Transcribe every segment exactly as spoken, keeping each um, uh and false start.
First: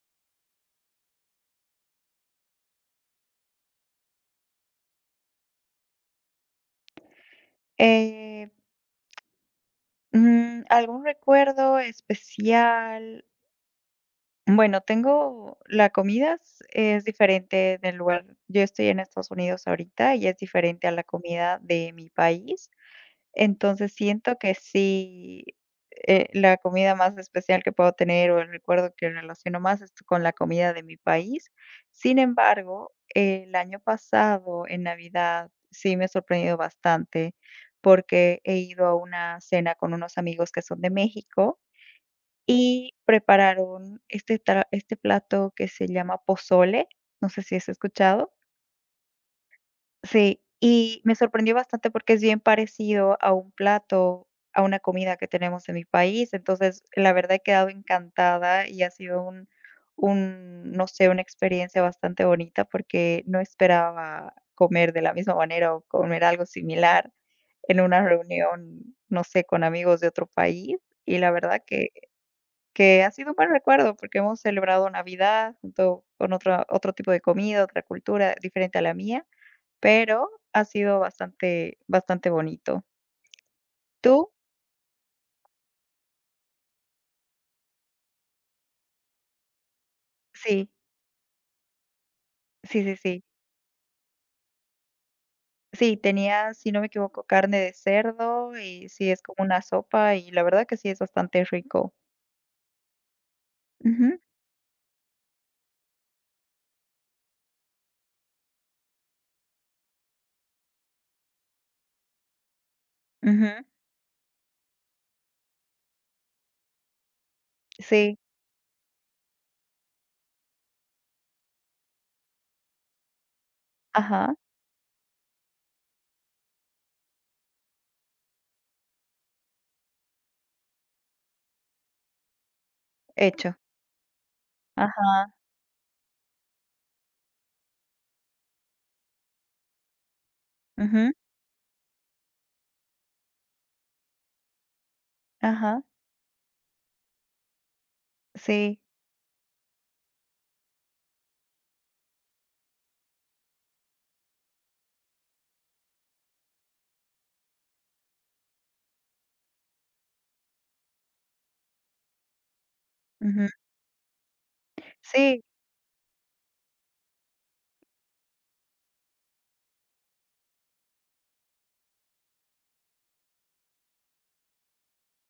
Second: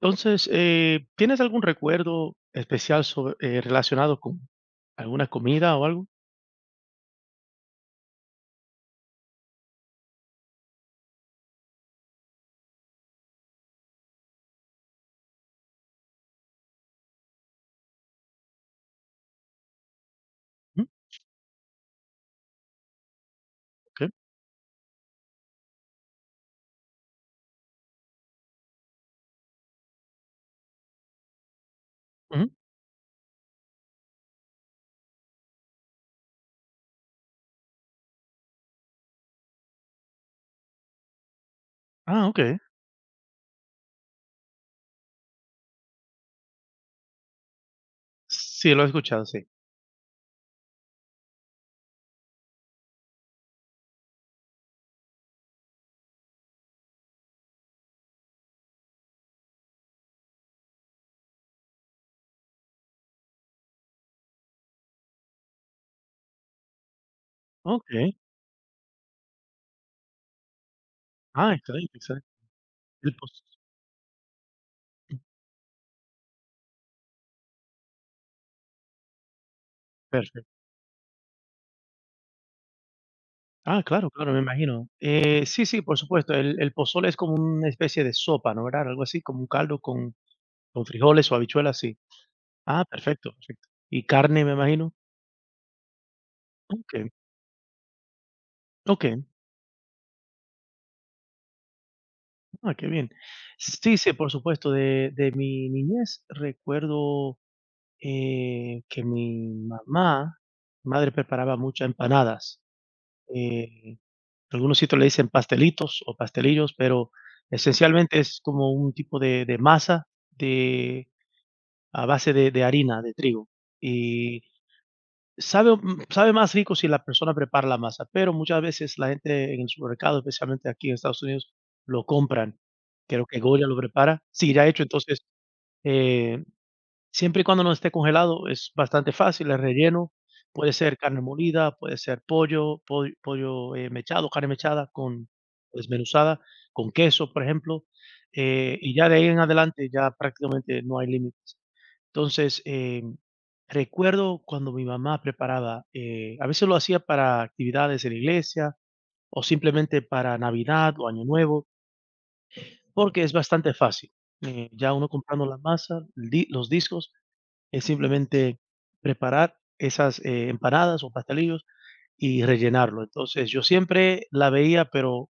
Entonces, eh, ¿tienes algún recuerdo especial sobre, eh, relacionado con alguna comida o algo? Eh, mm, ¿Algún recuerdo especial? Bueno, tengo la comida es es diferente del lugar. Yo estoy en Estados Unidos ahorita y es Mm, diferente a la comida de mi país. Entonces, okey, siento que sí, eh, la comida más especial que puedo tener, o el recuerdo que relaciono más es con la comida de mi país. Sin ujú. embargo, el año pasado, en Navidad, sí me he sorprendido bastante, porque he ido a una cena con unos amigos que son de México Ah, okey. y prepararon este tra este plato que se llama pozole, no sé si has escuchado. Sí, lo he escuchado, sí. Sí, y me sorprendió bastante porque es bien parecido a un plato, a una comida que tenemos en mi país. Entonces, la verdad he quedado encantada y ha sido un un, no sé, una experiencia bastante bonita porque no esperaba comer de la misma manera o comer algo similar en una Okey. reunión, no sé, con amigos de otro país. Y la Ah, verdad que excelente, excelente. que ha El sido poz un buen recuerdo porque hemos celebrado Navidad junto con otro otro tipo de comida, otra cultura diferente a la mía. Pero perfecto. ha sido bastante bastante bonito. Ah, claro, ¿Tú? claro, me imagino. Eh, sí, sí, por supuesto. El el pozole es como una especie de sopa, ¿no? ¿Verdad? Algo así, como un caldo con Sí, con frijoles o habichuelas, sí. sí, Ah, sí, sí. perfecto, perfecto. Y carne, me imagino. Sí, tenía, si no me Okey, equivoco, carne de cerdo y sí, es okey. como una sopa y la verdad que sí es bastante rico. Ah, qué bien. Sí, sí, Ujú, por supuesto. De de mi niñez recuerdo Eh, que mi mamá, madre preparaba muchas empanadas. ujú, Eh, algunos sitios le dicen pastelitos o pastelillos, pero sí, esencialmente es como un tipo de, de masa de, a base de, de harina, de trigo. ajá, Y sabe, mm, sabe más rico si la persona prepara la masa, pero muchas veces la gente en el supermercado, especialmente aquí en Estados Unidos, lo compran. Creo que hecho, Goya lo prepara. Sí, ya hecho, entonces ajá, eh, siempre y cuando no esté congelado, es bastante fácil el relleno. Puede ser ujú, carne molida, puede ser pollo, poll pollo, eh, mechado, carne mechada con ajá, desmenuzada, con queso, por ejemplo, eh, sí, y ya de ahí en adelante ya prácticamente no hay límites. Entonces, em, recuerdo cuando mi mamá preparaba, eh, a veces lo hacía para actividades en la iglesia o simplemente para Navidad o Año Nuevo, porque es ujú, bastante fácil. Eh, ya uno sí, comprando la masa, el di los discos es simplemente preparar esas, eh, empanadas o pastelillos y rellenarlo. Entonces, yo siempre la veía, pero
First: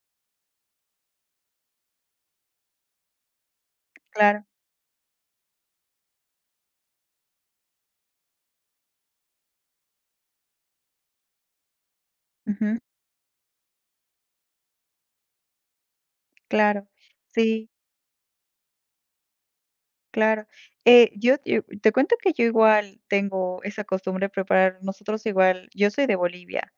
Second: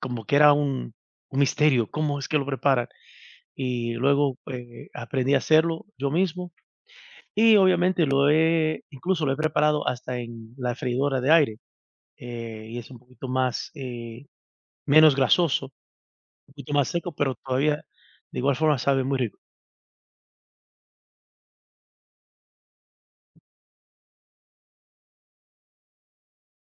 como que era un un misterio, ¿cómo es que lo preparan? Y luego, claro, eh, aprendí a hacerlo yo mismo y obviamente lo he incluso lo he preparado hasta en la freidora de aire, eh, y ujú, es un poquito más, eh, menos grasoso, un poquito claro, más seco, pero sí, todavía de igual forma sabe muy rico. claro. Eh, yo yo te cuento que yo igual tengo esa costumbre de preparar nosotros igual yo soy de Bolivia.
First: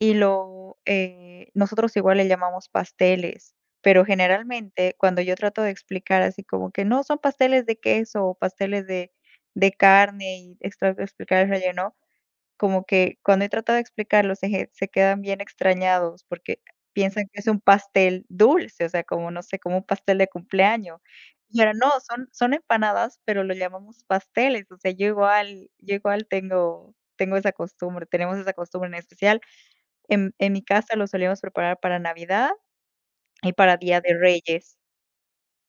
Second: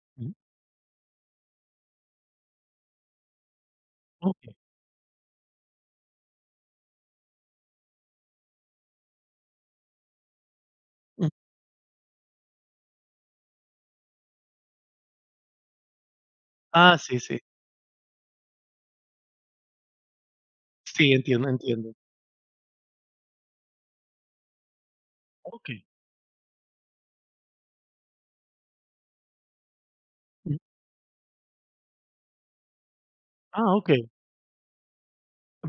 Y Ujú. lo, eh, nosotros igual le llamamos pasteles, pero Okey. generalmente cuando yo trato de explicar así como que no, son pasteles de queso o pasteles de, de carne y ex- trato de Mm. explicar el relleno, como que cuando he tratado de explicarlo se, ge- se quedan bien extrañados porque Ah, sí, piensan que sí. es un pastel dulce, o sea, como no sé, como un pastel de cumpleaños. Sí, entiendo, Y ahora no, entiendo. son, son empanadas, pero lo llamamos pasteles, o sea, yo igual, Okey. yo igual tengo, tengo esa costumbre, tenemos esa costumbre en especial en en mi casa lo solíamos preparar para Navidad y para Ah, Día okey. de Reyes.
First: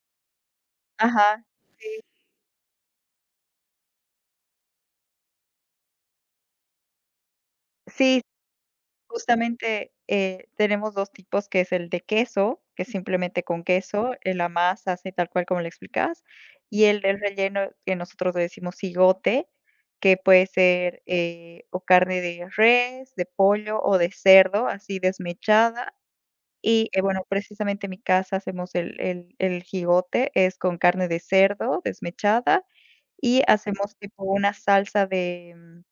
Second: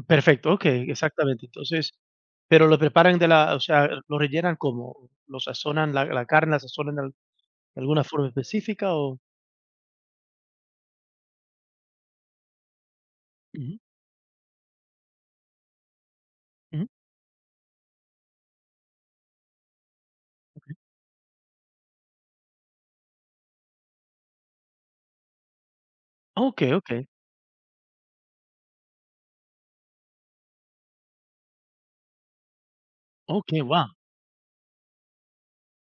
Perfecto, okey, Ajá, exactamente. Entonces, sí. pero lo preparan de la o sea, ¿lo rellenan como, ¿lo sazonan la la carne, la sazonan de al de alguna Sí, forma específica o? justamente, eh, tenemos dos tipos, que es el de queso, que es simplemente con Ujú, queso, eh, la masa, así tal cual como le explicas, y ujú. el del relleno, que nosotros le decimos cigote que puede ser, eh, o carne de res, de pollo o de cerdo, así desmechada. Okey, Y, eh, okey, bueno, precisamente en mi casa hacemos el el el jigote, es con carne de cerdo desmechada, y okey, guau, hacemos tipo una salsa de, mm,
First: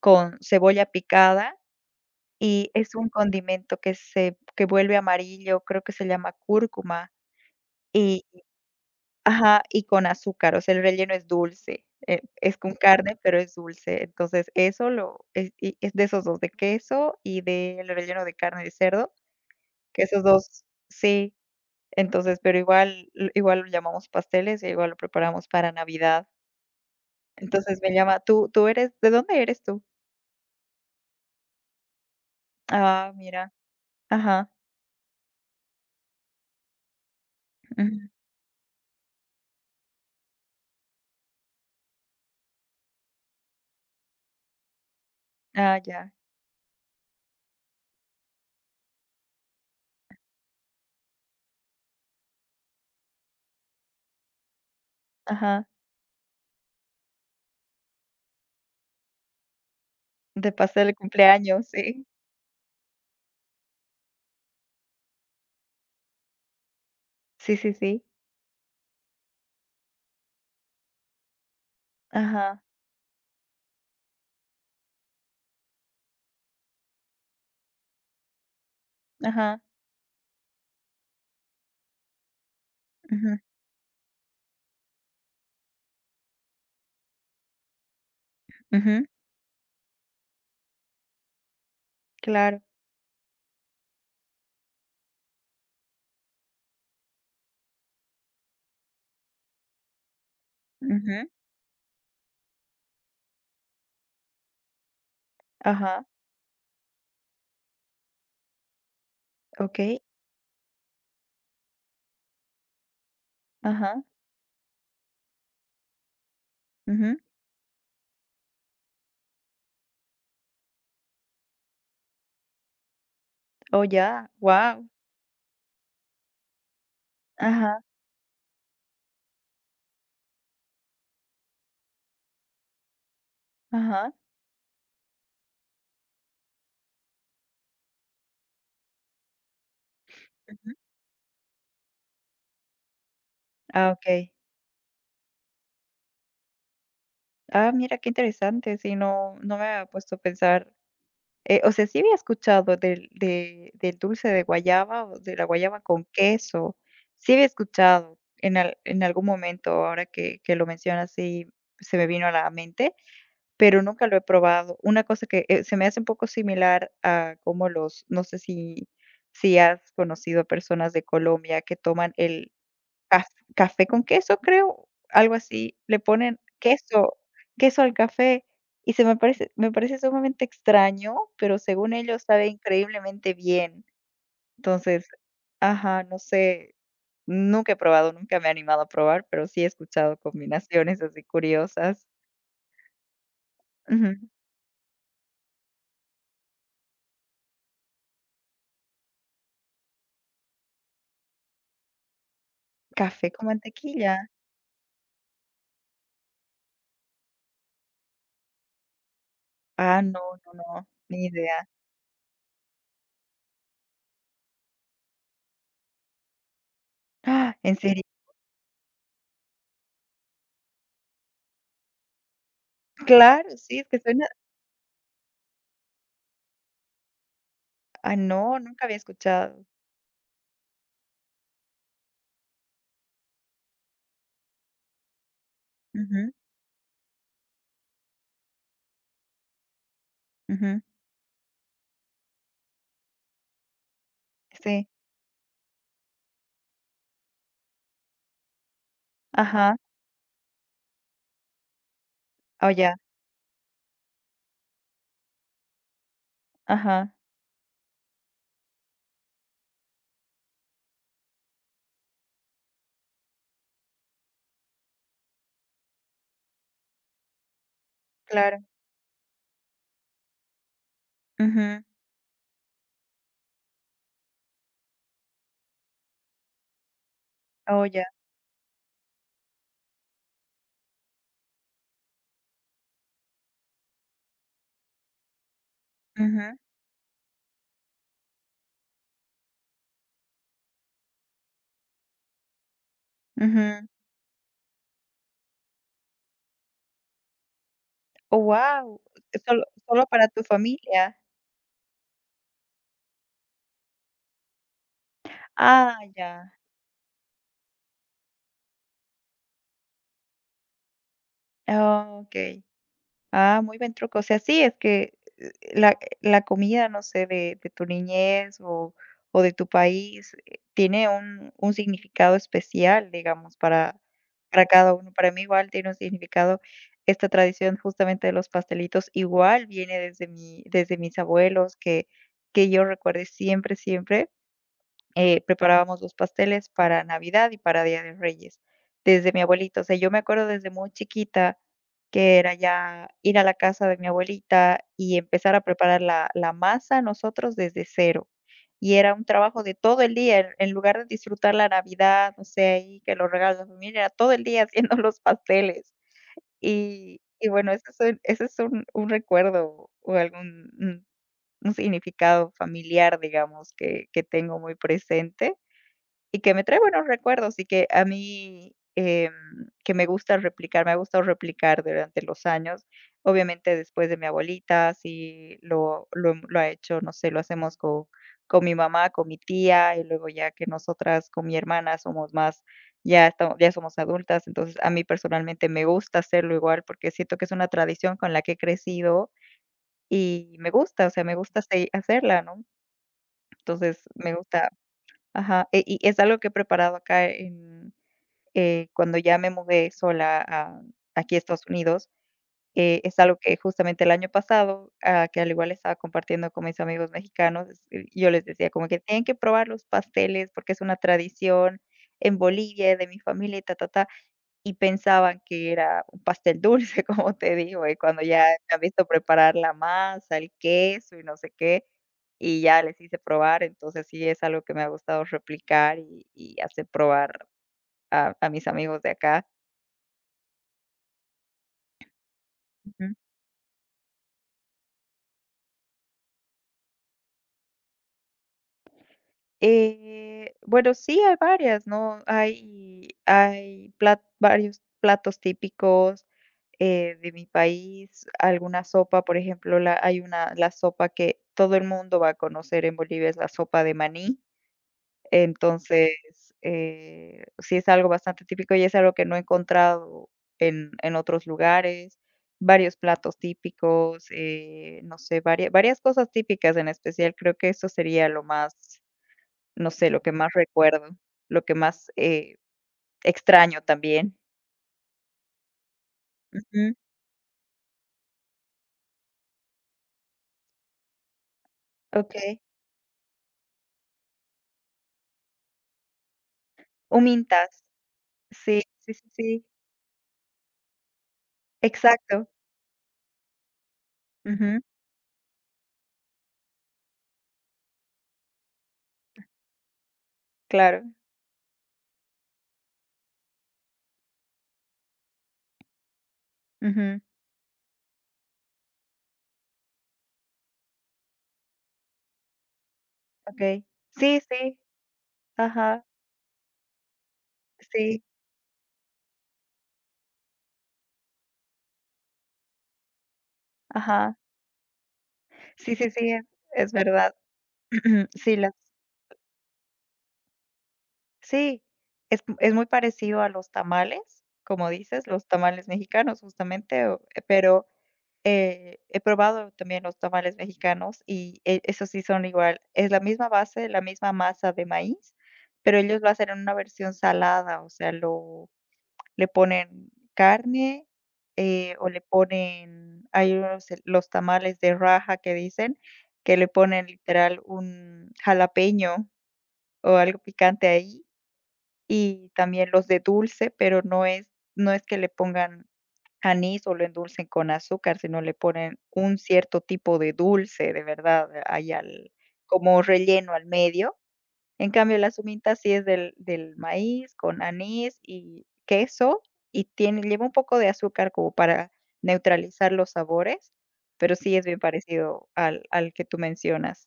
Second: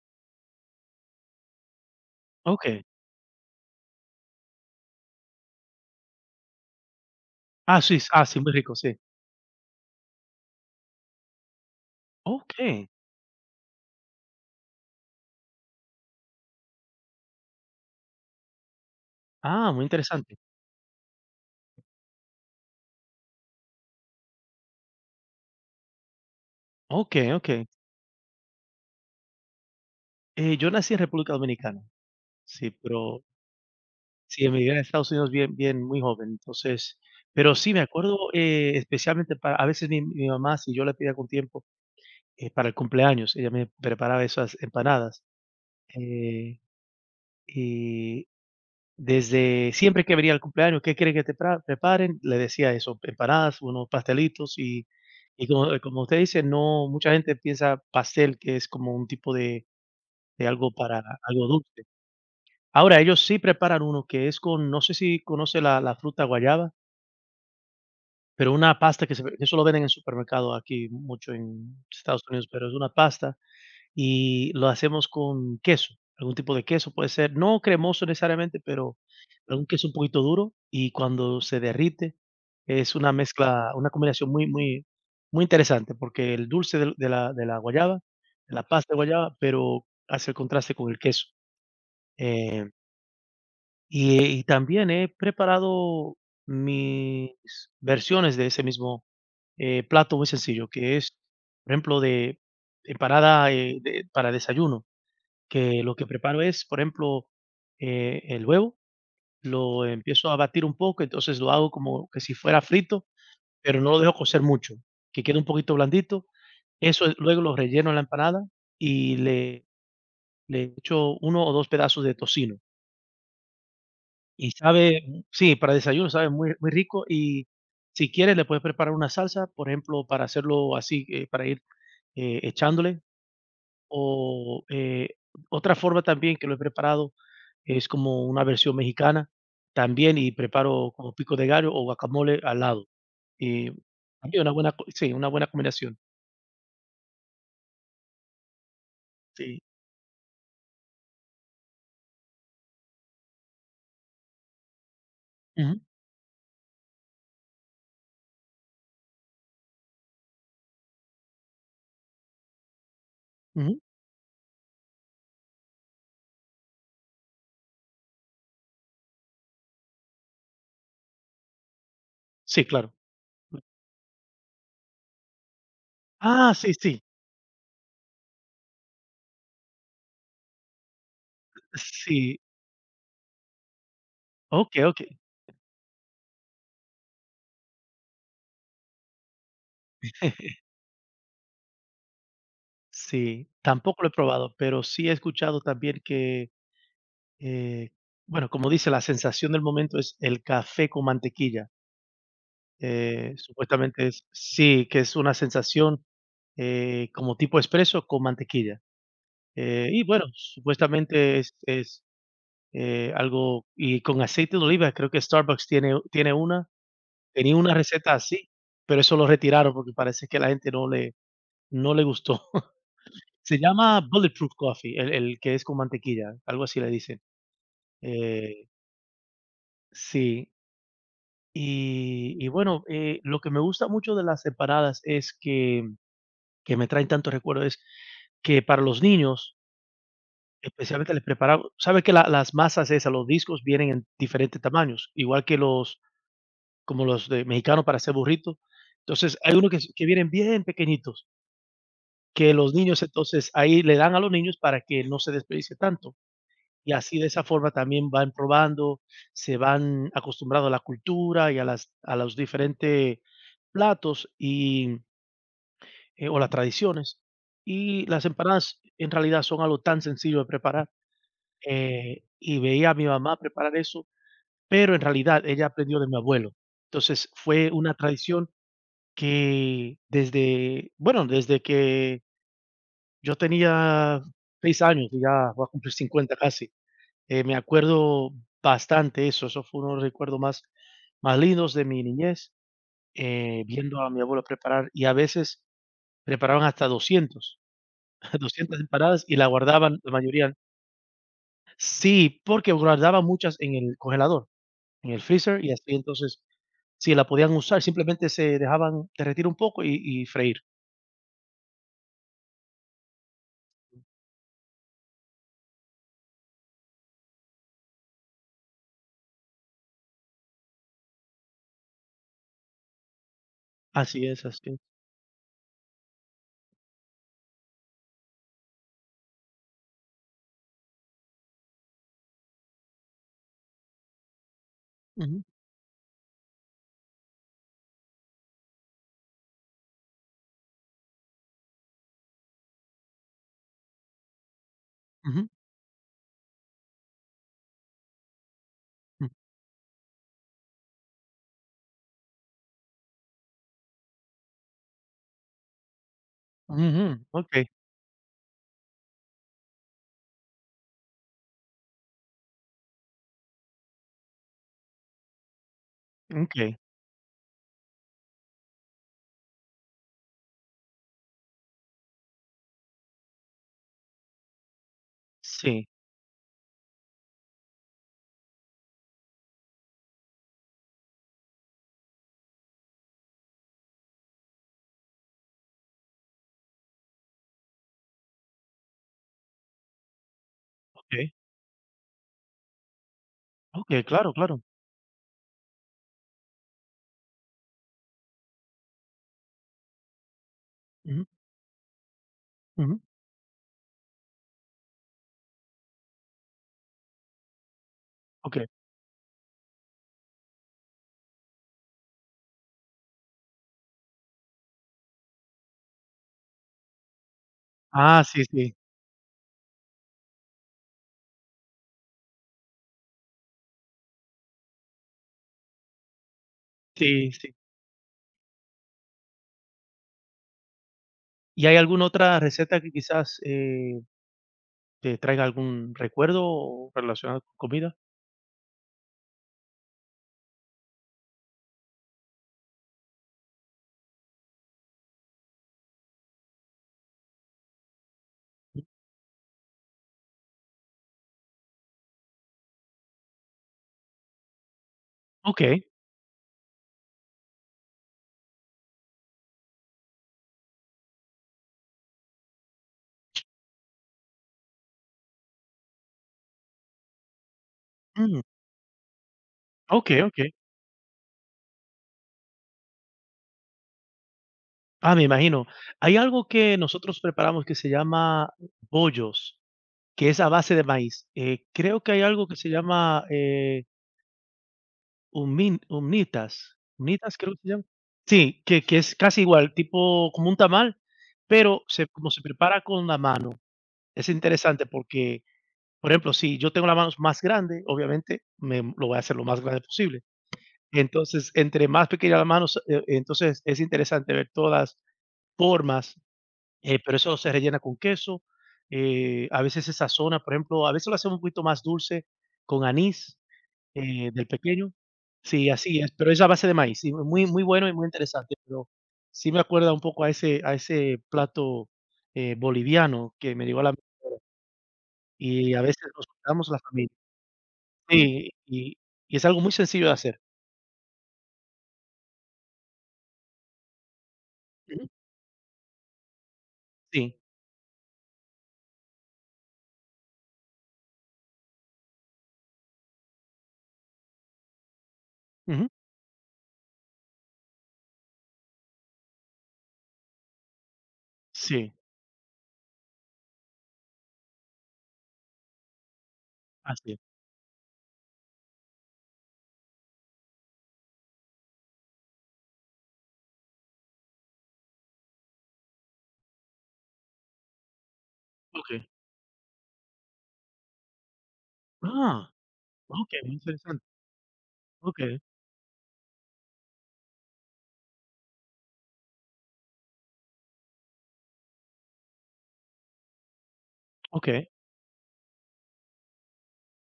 con cebolla picada y okey. es un condimento que se que vuelve amarillo, creo que se llama cúrcuma Ah, sí, s y ah, sí, muy rico, sí. ajá, y con azúcar, o sea, el relleno es dulce, eh, es con Okey. carne, pero es dulce. Entonces, eso lo es y es de esos dos de queso y del relleno de carne de cerdo, Ah, muy que esos interesante. dos sí, entonces, pero igual l igual lo llamamos pasteles, y igual lo preparamos para Navidad. Okey, okey. Entonces, me llama ¿tú tú eres de dónde eres tú? Eh, yo nací en República Dominicana, sí, Ah, pero mira. sí, Ajá. emigré a Estados Unidos bien bien muy joven, entonces pero sí, me Ujú. acuerdo, eh, especialmente para a veces mi mi mamá, si yo le pedía con tiempo eh, para el cumpleaños. Ella me preparaba esas empanadas. Ah, ya. eh, y desde siempre que venía el cumpleaños, ¿qué quiere que te pra- preparen? Le decía eso, empanadas, unos pastelitos y, y Ajá. como, como usted dice, no, mucha gente piensa pastel que es como un tipo de, de De algo pastel de para algo cumpleaños, dulce. sí. Ahora, ellos sí preparan uno que es con, no sé si conoce la, la fruta guayaba, Sí, sí, sí. pero una pasta que se, eso lo venden en supermercado aquí mucho en Estados Unidos, Ajá, pero es una pasta y lo hacemos con queso, algún tipo de queso, puede ser no cremoso necesariamente, pero ajá. algún queso un poquito duro y cuando se derrite es una Ujú, mezcla, una combinación muy, muy, muy interesante, porque el dulce del de la de la guayaba, de la pasta de ujú. guayaba, pero hace el contraste con el queso. Claro. Eh, y, eh, y también he preparado mis versiones de ese mismo, eh, plato muy sencillo, que es, Ujú. por ejemplo, de empanada, eh, de para desayuno que lo Ajá. que preparo es, por ejemplo, eh, el huevo, lo Okey. empiezo a batir un poco, entonces lo hago como que si fuera frito, pero no Ajá. lo dejo cocer mucho, que quede un poquito blandito. Eso Ujú. es- luego lo relleno en la empanada y le, le echo uno o dos pedazos de tocino. Oh, ya. Y Wow, sabe, mm, sí, para desayuno sabe muy, muy rico y ajá, si quieres le puedes preparar una salsa, por ejemplo, para hacerlo así, eh, para ir eh, echándole ajá. O, eh, otra forma también que lo he preparado es como una versión mexicana también, y Ujú. preparo como pico de gallo o guacamole al lado. Y Ah, okey. también una buena co sí, una buena combinación. Ah, mira, qué interesante. Sí, no no Sí. me había puesto a pensar. Eh, o sea, sí había escuchado del de del dulce de guayaba o de la guayaba Ujú, con queso. Sí había escuchado en al en algún momento, ahora que que lo mencionas, sí se me vino a la mente, ujú. pero nunca lo he probado. Una cosa que, eh, se me hace un poco similar a como los no sé si si has conocido a personas de Colombia que toman el Sí, claro. Caf café con queso, creo, algo así. Le ponen Ah, sí, sí. queso queso al café y se me parece me parece sumamente extraño, pero según ellos Sí. sabe increíblemente bien. Okey, Entonces, okey. ajá, no sé, nunca he probado, nunca me he animado a probar, pero sí he escuchado combinaciones así curiosas. Sí, tampoco lo he Ujú. probado, pero sí he escuchado también que, eh, bueno, como dice, la sensación del momento es el café con mantequilla. ¿Café Eh, con supuestamente mantequilla? es sí, que es una sensación, eh, como tipo espresso con mantequilla. Eh, Ah, y no, bueno, no, no, ni supuestamente es idea. es, eh, algo y con aceite de oliva, creo que Starbucks tiene tiene una, tenía ¡Ah! una ¿En serio? receta así, pero eso lo retiraron porque parece que la gente no le no le gustó. Claro, Se sí, es que llama suena Bulletproof Coffee, el el que es con mantequilla, algo así le dicen. ah, no, Eh, nunca había escuchado. sí, y y bueno, eh, lo que me gusta mucho de las empanadas es que Ujú, que me traen tantos recuerdos, que para los niños, ujú, especialmente les preparamos sabe que la las masas esas, los discos vienen en diferentes sí, tamaños, igual que los como los de mexicanos para hacer burritos. Entonces, hay unos ajá, que s que vienen bien pequeñitos, que oh, los ya. niños, entonces, ahí le dan a los niños para que no se desperdicie tanto. Y Ajá. así, de esa forma, también van probando, se van acostumbrando a la cultura y a las a los diferentes platos y, eh, o las tradiciones. Y las Claro. empanadas, en realidad, son algo tan sencillo de preparar. Ujú. eh, y veía a mi mamá preparar eso, pero en realidad ella aprendió de mi abuelo. Entonces, fue Oh, una ya. tradición que desde, bueno, desde que yo tenía seis años, y ya voy a cumplir cincuenta Ujú. casi, eh, me acuerdo bastante eso, eso fue uno de los recuerdos más más lindos de mi niñez, eh, Ujú. viendo a mi abuelo preparar, y a veces preparaban hasta doscientos Oh, doscientas wow. empanadas y la Solo guardaban, solo la para tu mayoría familia. sí, porque guardaban muchas en el congelador. En el freezer y así Ah, entonces, ya. si la podían usar, simplemente se dejaban derretir un poco y y freír. Ah, okey. Ah, muy buen truco. O sea, sí, es que eh, la, la comida, no sé, de, de tu niñez o, o de tu país, eh, tiene un, un significado especial, digamos, para, Así es, para así es. cada uno. Para mí igual tiene un significado. Esta tradición justamente de los pastelitos igual viene desde mi, desde mis abuelos, que, que yo recuerde siempre, siempre eh, Ujú, preparábamos los pasteles para Navidad y para Día de Reyes, desde mi abuelito. O sea, yo me acuerdo desde muy chiquita que era ya ir a la casa de mi abuelita y ujú, empezar a preparar la, la masa nosotros desde cero. Y era un mm, trabajo de todo el día, en, en lugar de disfrutar la Navidad, no sé, ahí que los regalos de la familia, era todo el día haciendo los pasteles. ujú, Y, y okey, bueno, ese es, un, ese es un, un recuerdo o algún un, un significado familiar, digamos, que, que tengo muy presente. Y que me okey. trae buenos recuerdos y que a mí, em, que me gusta replicar, me ha gustado replicar durante los años. Obviamente, después de mi abuelita, sí Sí, lo lo hem lo ha hecho, no sé, lo hacemos con con mi mamá, con mi tía, y luego ya que nosotras con mi hermana somos más, ya estamos ya somos adultas. Entonces, a mí personalmente me gusta hacerlo igual, porque siento que es una tradición con la que he crecido y me gusta, o sea, okey, me gusta se hacerla, ¿no? Entonces, okey, claro, me claro. gusta. Ajá, e y es algo que he preparado acá en, eh, cuando ya me mudé sola a Ujú, aquí a Estados Unidos, eh, ujú, es algo que justamente el año pasado, ah, que al igual estaba compartiendo con mis amigos mexicanos, es- eh, yo les okey. decía como que tienen que probar los pasteles porque es una tradición en Bolivia de mi familia y ta, ta, ta. Y pensaban que era un pastel dulce, como te digo, y cuando Ah, sí, ya me sí, han visto preparar la masa, el queso y no sé qué, y ya les hice probar, entonces sí es algo que me ha gustado replicar y y hacer sí, probar sí. a a mis amigos de acá. ¿Y hay alguna otra receta que quizás, eh, te traiga algún recuerdo relacionado con comida? Eh, bueno, sí, hay varias, ¿no? Hay, hay plat- varios platos típicos eh, de mi país, alguna sopa, por ejemplo, la, hay una, la sopa que todo el mundo va a conocer en Bolivia, es la sopa de maní. Okey, Entonces, eh, sí es algo bastante típico y es algo que no he encontrado en, en otros lugares. Varios platos típicos, eh, no sé, varias, varias cosas típicas en especial. Creo que eso sería mm, lo más no sé, lo okey, que más okey. recuerdo, lo que más, eh, extraño también. Ah, me imagino. Hay algo que Ujú, nosotros preparamos que se llama bollos. Que es a base de maíz. Eh, creo que hay algo que okey. se llama, eh, humín humnitas, humnitas creo que se Humintas. llama. Sí, Sí, que que sí, es sí, casi sí. igual, tipo como un tamal, pero se como se Exacto. prepara con la mano. Es Ujú, interesante porque, por ejemplo, si yo tengo las manos más grandes, obviamente me lo voy a hacer lo más grande posible. claro. Entonces, entre más pequeñas las manos eh, entonces es interesante ver todas las formas Eh, pero Ujú, eso se rellena con queso, eh, a veces se sazona, por ejemplo, a veces lo hacemos un poquito más dulce con anís, okey. eh, Sí, del sí. pequeño. Sí, así Ajá. es, pero es a base de maíz, sí, muy muy bueno y muy Sí. interesante, pero sí me acuerda un poco a ese a ese plato, eh, boliviano que me llegó a la mente. Ajá. Y a Sí, sí, veces nos sí, es juntamos la es familia. verdad. Sí, Sí, las y y es algo muy sencillo de hacer. sí, es es muy parecido a los tamales, como Ujú. dices, los tamales mexicanos, justamente, o Sí. eh, pero Eh, he probado también los tamales mexicanos y e esos sí son igual, es la misma base, la misma masa de maíz, Ujú. pero ellos lo hacen en una versión salada, o sea, lo le ponen carne, eh, Sí, o le ponen hay unos eh, los tamales de raja que dicen, que le ponen así es. literal un jalapeño o algo picante ahí y también los de dulce, pero no es no es que le pongan anís o lo endulcen con azúcar, sino le ponen Okey. un cierto tipo de dulce, de verdad, eh, ahí al Ah, como okey, relleno muy al interesante. medio. En cambio, la Okey, suminta sí es del del maíz con anís y queso, y tiene lleva un poco de azúcar como para neutralizar los sabores, pero sí es okey. bien parecido al al que tú mencionas,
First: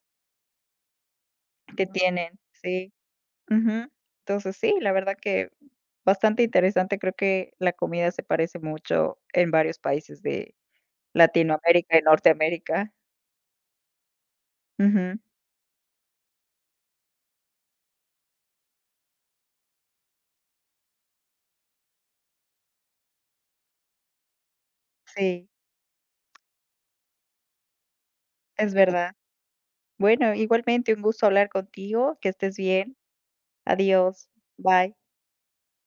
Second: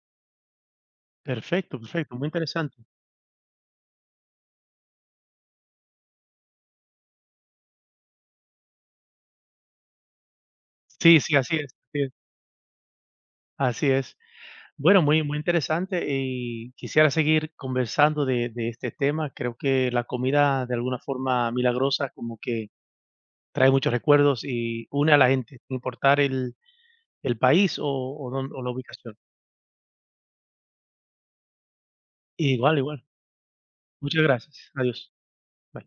Perfecto, que perfecto, muy tienen interesante. sí, ujú. Entonces sí, la verdad que bastante interesante, creo que la comida se parece mucho en varios países de Sí, sí, así es, Latinoamérica y así es, Norteamérica. así es. Bueno, Ujú. muy, muy interesante y quisiera seguir conversando de, de este tema. Creo que la comida, de alguna forma milagrosa, como que trae muchos recuerdos y une a la Sí, gente, sin importar el, el país o, o don- o la es verdad. ubicación. Bueno, igualmente un gusto hablar contigo, que estés Igual, bien. igual. Muchas Adiós. gracias. Bye. Adiós. Bye.